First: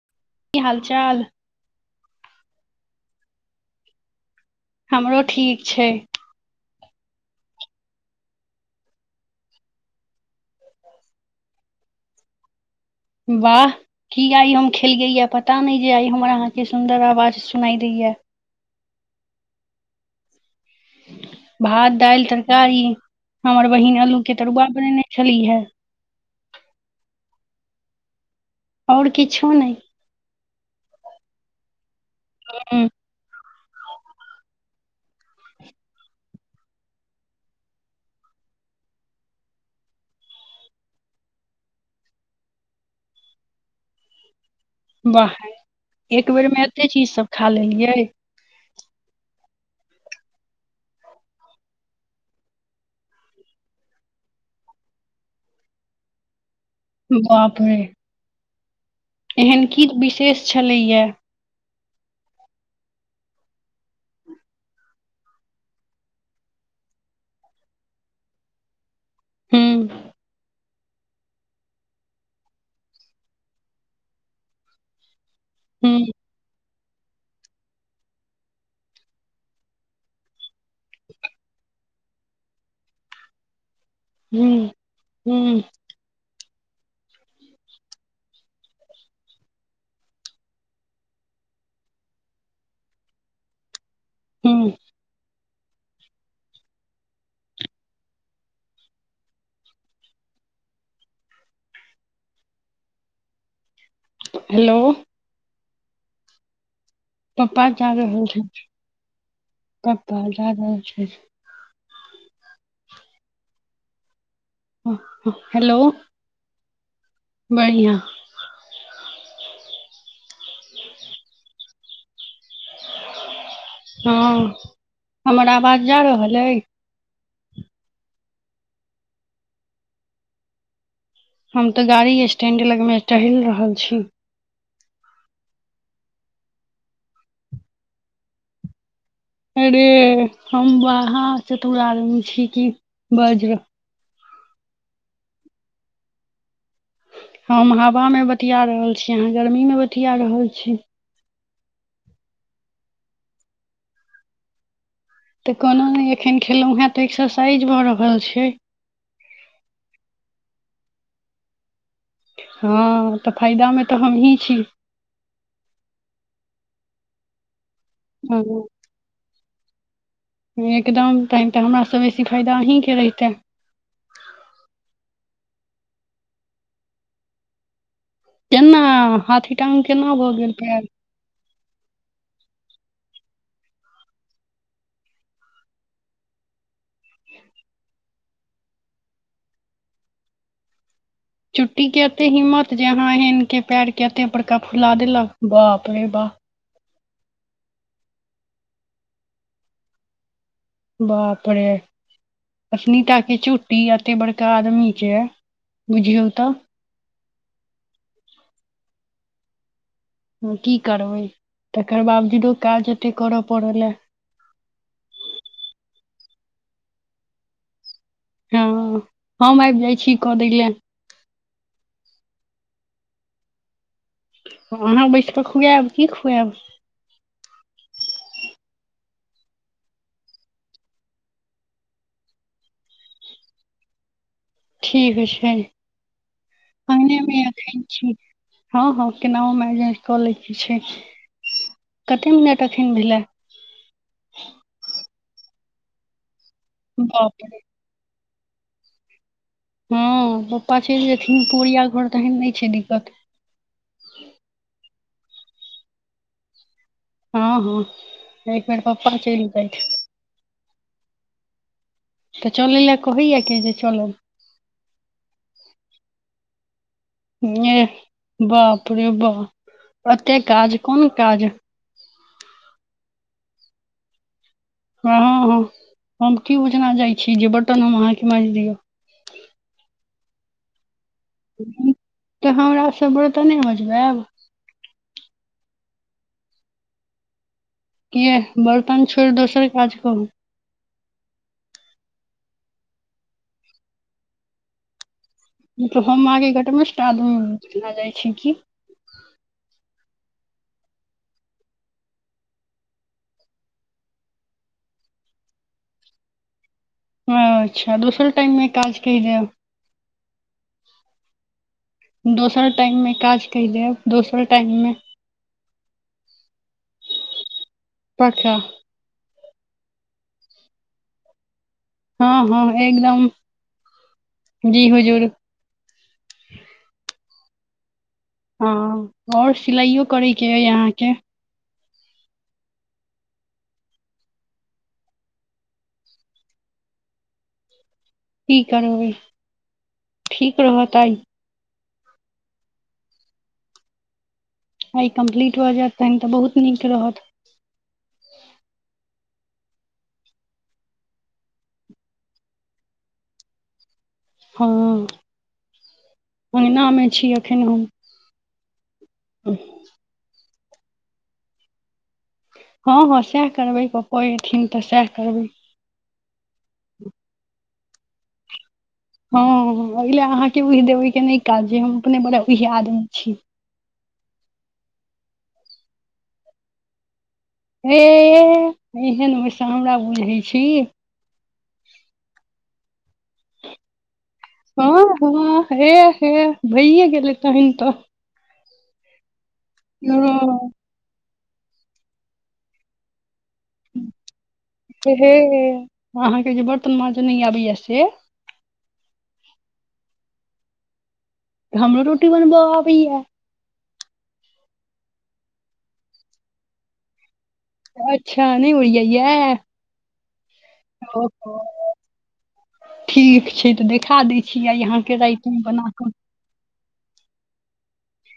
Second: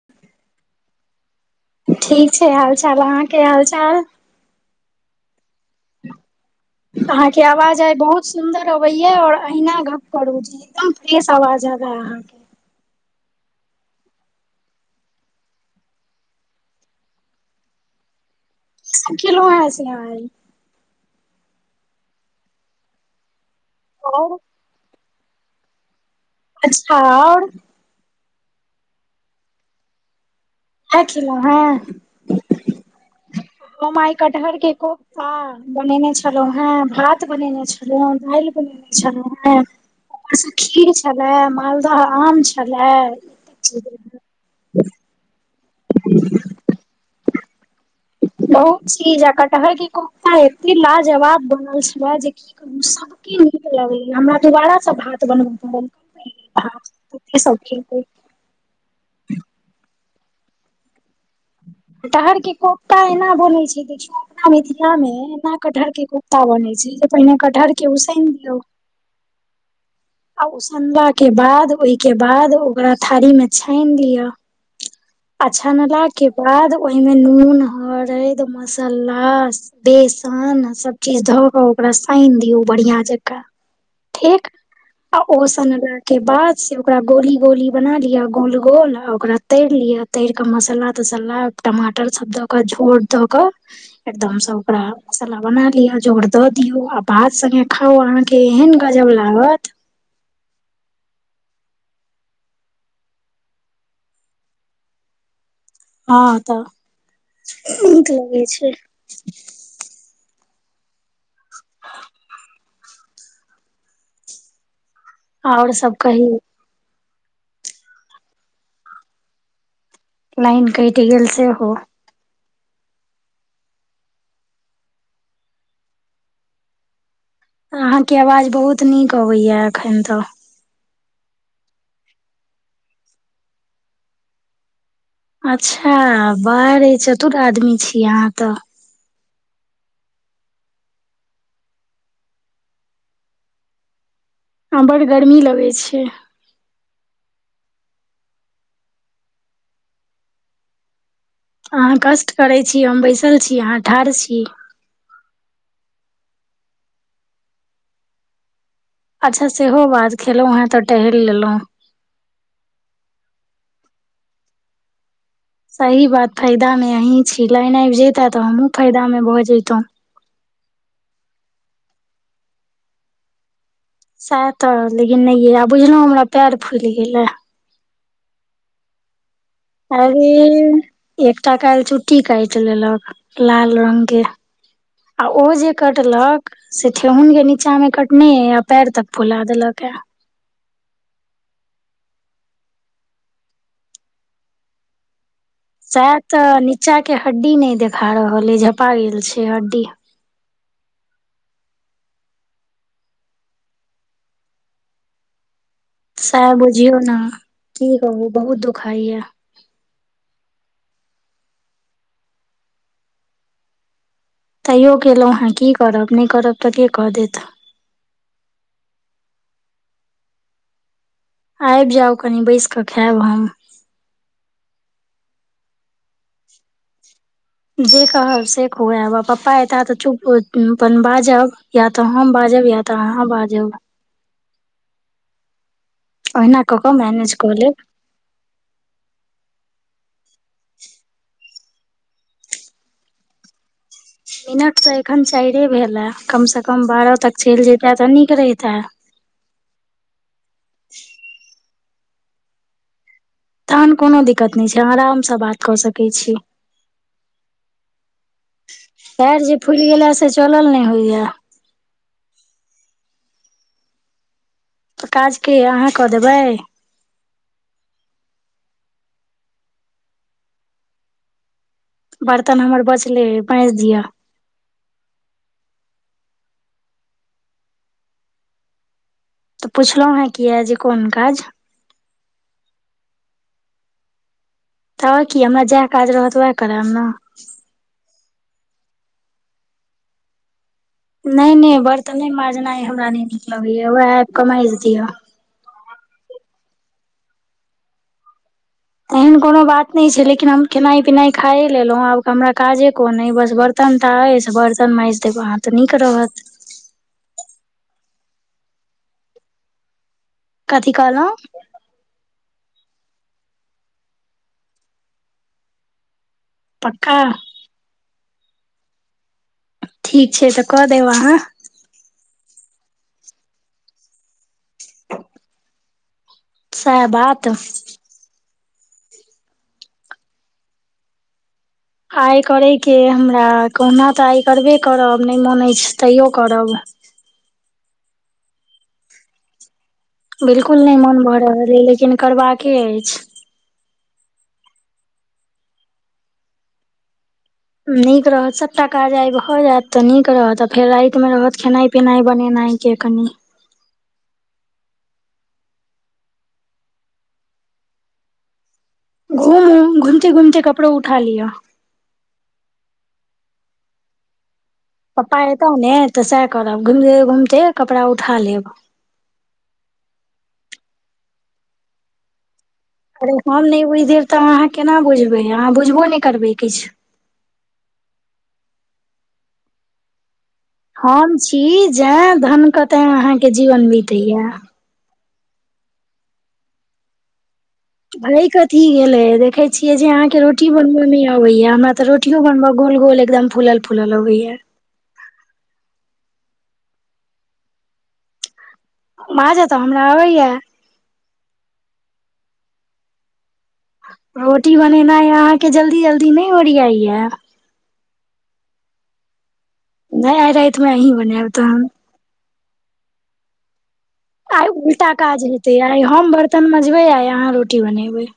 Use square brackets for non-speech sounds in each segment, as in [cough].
ह की हाल चाल? ठीक छै हाल चाल। अहाँके हालचाल? हमरो ठीक छै। अहां के आवाज आइ बहुत सुंन्दर अबेये, और अहिना गप्प करू, जी! एकदम फ्रेश आवाज आबे अहाँके। वाह! की आइ हम खेलियैए पता नहि जे, आइ हमर अहाँके सुन्दर आवाज सुनाइ दैया। कि खेलउ हँ से आइ। भात-दालि तरकारी, हमर बहिन आल्लू के और तरुआ बनेने छलीहे। अच्छा! आओर आओर किछो नहि। सैह खेलउ हँ। हुं। हम आइ कटहर के कोपता। बनेने छलहुँ हेँ, भात बनेने छलहुँ हें, दालि बनेने छलहुँ हें। ओइ पर सँ खीर छलए, मालदह आम छलए। वाह! एक बेर मे एते चीज सब खा लेलियै। बहुत चीज, आ कटहर के कोफ्ता एते लाजवाब बनल छले, जे कि सभके नीक लगैए, हमरा दोबारा से भात बनबै परल। बाप रे! एहन की विशेष छलैया। कटहर के कोफ्ता एना बनै छै गे। अपना मिथिला में एना कटहर के कुफ्ता बने छै जे, पहिने कटहर के उसैन दियऔ। हू। आ उसनबा के बाद, ओहि के बाद, ओकरा थारी मे छानि लिअ। आ हू छनलाा के बाद, ओहिमे नून, हरद, मसाला, बेसन, सब चीज धऽ क ओकरा सानि दियऔ, बढ़िया जकाँ। हू। ठीक आ ओ हू सनला के बाद से ओकरा गोली -गोली बना लियअ, गोल -गोल आ ओकरा तैर लियअ। तैर के मसालला- तसालला टमाटर सब द के, झोर द क हू एकदमसँ ओकरा मसाला बना लिअ, जोर द दियऔ, आ भात सगे खाउ अहाँके एहन गजब लागत। हेलो! हँ तऽ पप्पा नीक लगै छै। कप बा जााद छै ह आओर हेलो! सब कही बढ़िआँं। लाइन कैएट गेल सेहो। हां हमर आवाज जा रहल अय। अहाँके आवाज बहुत नीक अबैया एखन तऽ। हम तऽ गाड़ी स्टेंड लगमे टहैल रहल छी। अच्छा बाह रे चतुर आदमी छी अहाँ तऽ। अरे हम महा चतुर आदमी छी की बाजर आ बड़ गर्मी लगै छै। हम हवामे बतिया रहल छी, अहाँ गर्मीमे बतिया रहल छी। अहाँ कष्ट करै छी, हम बैसल छी, अहाँ ठाड़ छी। तऽ कोनो नै एखन खेलौ हे तऽ एक्सरसाइज भऽ रहल छै। अच्छा सेहो बात खेलौ हें तऽ टहैल लेलौ। हां तऽ फायदा मे तऽ हमही छी। सही बात फायदा मे अहीँ छी, लाइन आएब जैता तऽ हमु फायदामे भऽ जेतौ। एकदम तेहेन तऽ हमरा से बेसी फायदा अहीँ के रहितै। साएह तऽ लेकिन नै या आ बुझलौ हमरा पैर फुल गेलै। केना हाथी टांग केना अरे भऽ गेल पाएर। एकटा काएल चुट्टी काएट लेलक लाल रंग के। आ ओ जे कटलक से ठेहगुन के नीचा मे कटने ए आ पाएर तक फुला देलक ए। चुट्टीके एते हिम्मत जे अहाँ एहन के पाएर के एते बड़का फुला देलक। बाप रे साएह बाप तऽ नीचा के हड्डी नै देखा रहल अय, झपा गेल छै हड्डी। बाप रे एतनीटा के चुट्टी एते बड़का आदमी के बुझियौ साएह तऽ बुझियौ नै की कहु बहुत दुखाए या। हां की करबै तकर बावजूदो काज एते करा पड़ल अय। तैयो केलौ हें की करब नै करब तऽ के कऽ देत। हां हम आएब जाय छी कऽ दै लए। आएब जाउ कनि बैस कऽ खाएब हम। अहाँ बैस कऽ खुआएब की खुआएब। जे कहब से खुआएब आ पप्पा एता तऽ चुप उम्म अपन बाजब। या तऽ हम बाजब या तऽ अहाँ बाजब। ठीक छै, ओहिना कऽ कऽ अंगने मैनेज मे कऽ लेब अखैन छी। हां-हां केनाउ मे आएब जाय छै कऽ लैके छै कते मिनट एखैन भेलै। मिनट तऽ एखन चाएरे भेल ए, कम से कम बारअ बाप तक रे चैल जैता तऽ नीक रहिते। हां पप्पा चैल जेथिन पुवरिया घर तहेन नै छै दिक्कत। तहन कोनो दिक्कत नै छै, अहाँ अराम से बात कऽ सकै छी। हां-हां एक बेर पप्पा पैर चैल जे जाय। फुलि गेलए से चलल नै होयया। तऽ चलै लए कहै या के जे चलब। त काज के अहाँ कऽ देबै। एह बाप रे बा ओते काज, कुन काज बर्तन हमर बचले मैएज दियो। हां-हां हम की बुझना जाय छी जे बर्तन हम अहाँके मैएज दियौ। तऽ पुछलौ हें कियाए जे कुन काज तऽ हमरा से बरतने मजबाएब। तब की हमरा जाएह काज रहत वाएह कराएब नै। किये बर्तन छोड़ दोसर काज कह नहि नहि बर्तने माँजनाइ हमरा नहि नीक लगैया उएह आबि क माइज दिअ मलब हम अहाँके घटमाष्ट आदमी लए जाइ छी की एहन कोनो बात नहि छै लेकिन हम खेनाइ पिनाइ खायए लेलहुं आब हमरा काजे कोन बस बड़ बर्तन टा अईछ बर्तन माँजि देब अहाँ तऽ नीक रहत अच्छा दोसरे टाइममे काज कहि देब कथी कहालव दोसर टाइम मे काज क देेब दोसर टाइम मे पक्का- पाका ठीक छै तऽ कऽ देब अहाँ हँ हँ एकदम जी हजूर सहबात हँ आओर सिलाइयो करय के हइ यहाँके आइ करयके हमरा कहुना तऽ आइ करबे करब नहि मोन अछि तैयो करब कि करबे। बिल्कुल नहि मोन भऽ रहल अ लेकिन करबाक अछि आ ई कम्प्लीट भऽ जायत तहन तऽ बहुत नीक रहत नीक रहत सभटा काज आ भ जायत तऽ नीक रहत आ फेर राति मे रहत खेनाइ पिनाइ बनेनाइ ककनि हँ अगनामे छी अखन हम घूम घूमते घूमे कपड़ो उठा लिय हँ हँ सएह करबै पप्पो एथिन तऽ सएह करबै तऽ ने तऽ सएह करब घुमे घुमते कपड़ा उठा लेब हँ ओ ल अहाँके ओहि देबैके नहि काज जे हम अपने बड़ उह आदमी छी अरे हम नहि बुझि देब तऽ अहाँ केना बुझबै अहाँ बुझबो नहि करबै किछु हे एहन में सँ हमरा बुझै छी हम छी जय धन क ते अहाँके जीवन बीतैया हँ हँ हे हे भैए गेल त हन तऽ भाय कथी गेले देखे छियै जे अहाँ के रोटी हँ बनव नय अबैया हमरा तऽ रोटियो बनबल गोल गोल एकदम फूल फूल अबैया से हे अहाँके जे बर्तन माँज नहि आबैया से माज तऽ हमरा अबैय हमरो रोटी बनब अबैया रोटी बनेनाइ य अहाँके जल्दी जल्दी नहि ओरियाइया अच्छा नहि उड़आइ ह नहि आय रहै तऽमें अहीं बनेब तहन- ठीक छै तऽ देख दै छी- आइ उल्टा अहाँके काज राइटिंग हेतै बना आइ कऽ हम बर्तन मजबे आइ अहाँ रोटी बनेबै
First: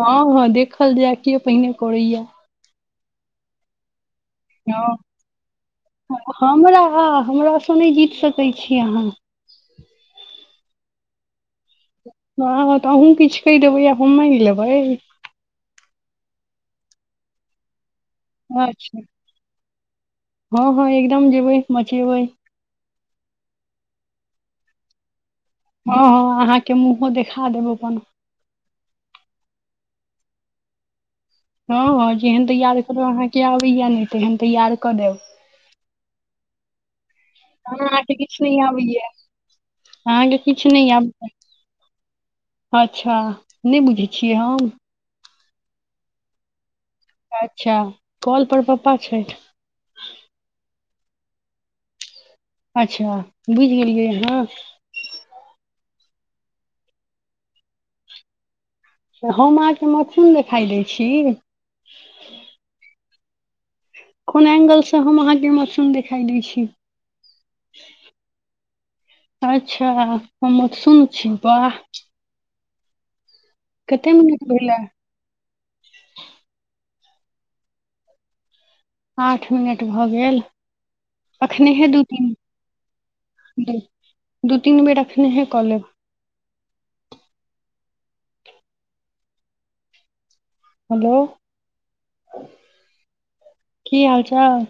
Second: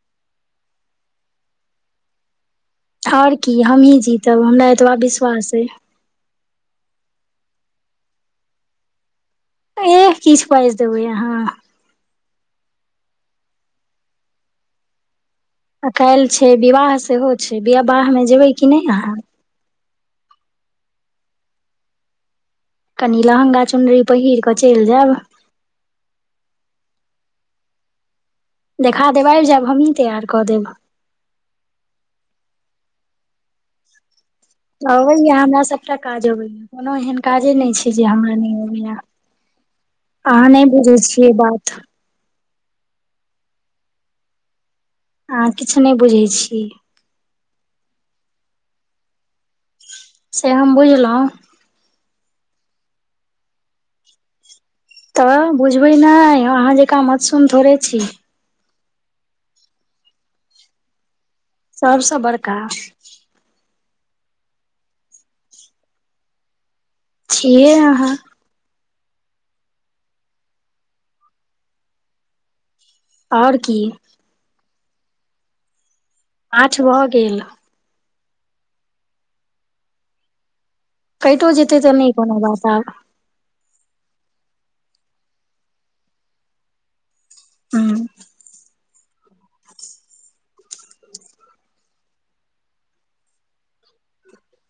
हँ हँ देखल जाय के पहिने करैए आओर की हमही जीतब हमरा एतबा हँ विश्वास अइ हमरा हमरासँ नहि जीत सकैत छी अहाँ एह किछु पाजि देबै अहाँ हँँ तऽ अहूँ किछु कहि देबै आ हम मैन लेबै। आ काल्हि छै विवाह सेहो छै विवाह मे। जेबै कि नहि अच्छा, अहाँ हँ हँ एकदम जेबै मचेबै। कनि लहँगा चुनरी पहिर कऽ चइल जायब। हँ हँ अहाँके मुँहो देखा देब अपन। देखा देब आबि जायब हमहीं तैयार कऽ देब। हँ हँ जेहन तैयार करब अहाँके आबैया नइ। अबैया हमरा सबटा काज अबैएा कोनो एहन- काजे नय छै जे अहाँके हमरा किछु नय नहि आबैया, अहाँके अहाँ किछु नहि बुझैछियै आबैया बात। अच्छा, नहि बुझैछियै हम? अहाँ किछ नहि बुझै छी। अच्छा कल पर पप्पा छैथ। से हम बुझलहुँ। अच्छा बुझिगेलियै अहाँ। तऽ बुझबै नय, अहाँ जेकाँ मतसून थोड़े छी। तऽ हम अहाँके मतसुन देखाइ दै छी? सबसँ बड़का। कोन एंगलसँ हम अहाँके मतसुन देखाइ दै छी। छीहे अहाँ। अच्छा हम मतसुन छी वाह। आओर की। कते मिनट भेलैऽ? आठ भऽ गेल। आठ मिनट भऽ गेल। कैटो जेतै तऽ नहि कोना बात आब। द- दू -तीन बेर एखनेहे कऽ लेब। हूँ। [unintelligible] हेलो कि हाल चाल?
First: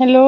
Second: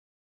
हेलो-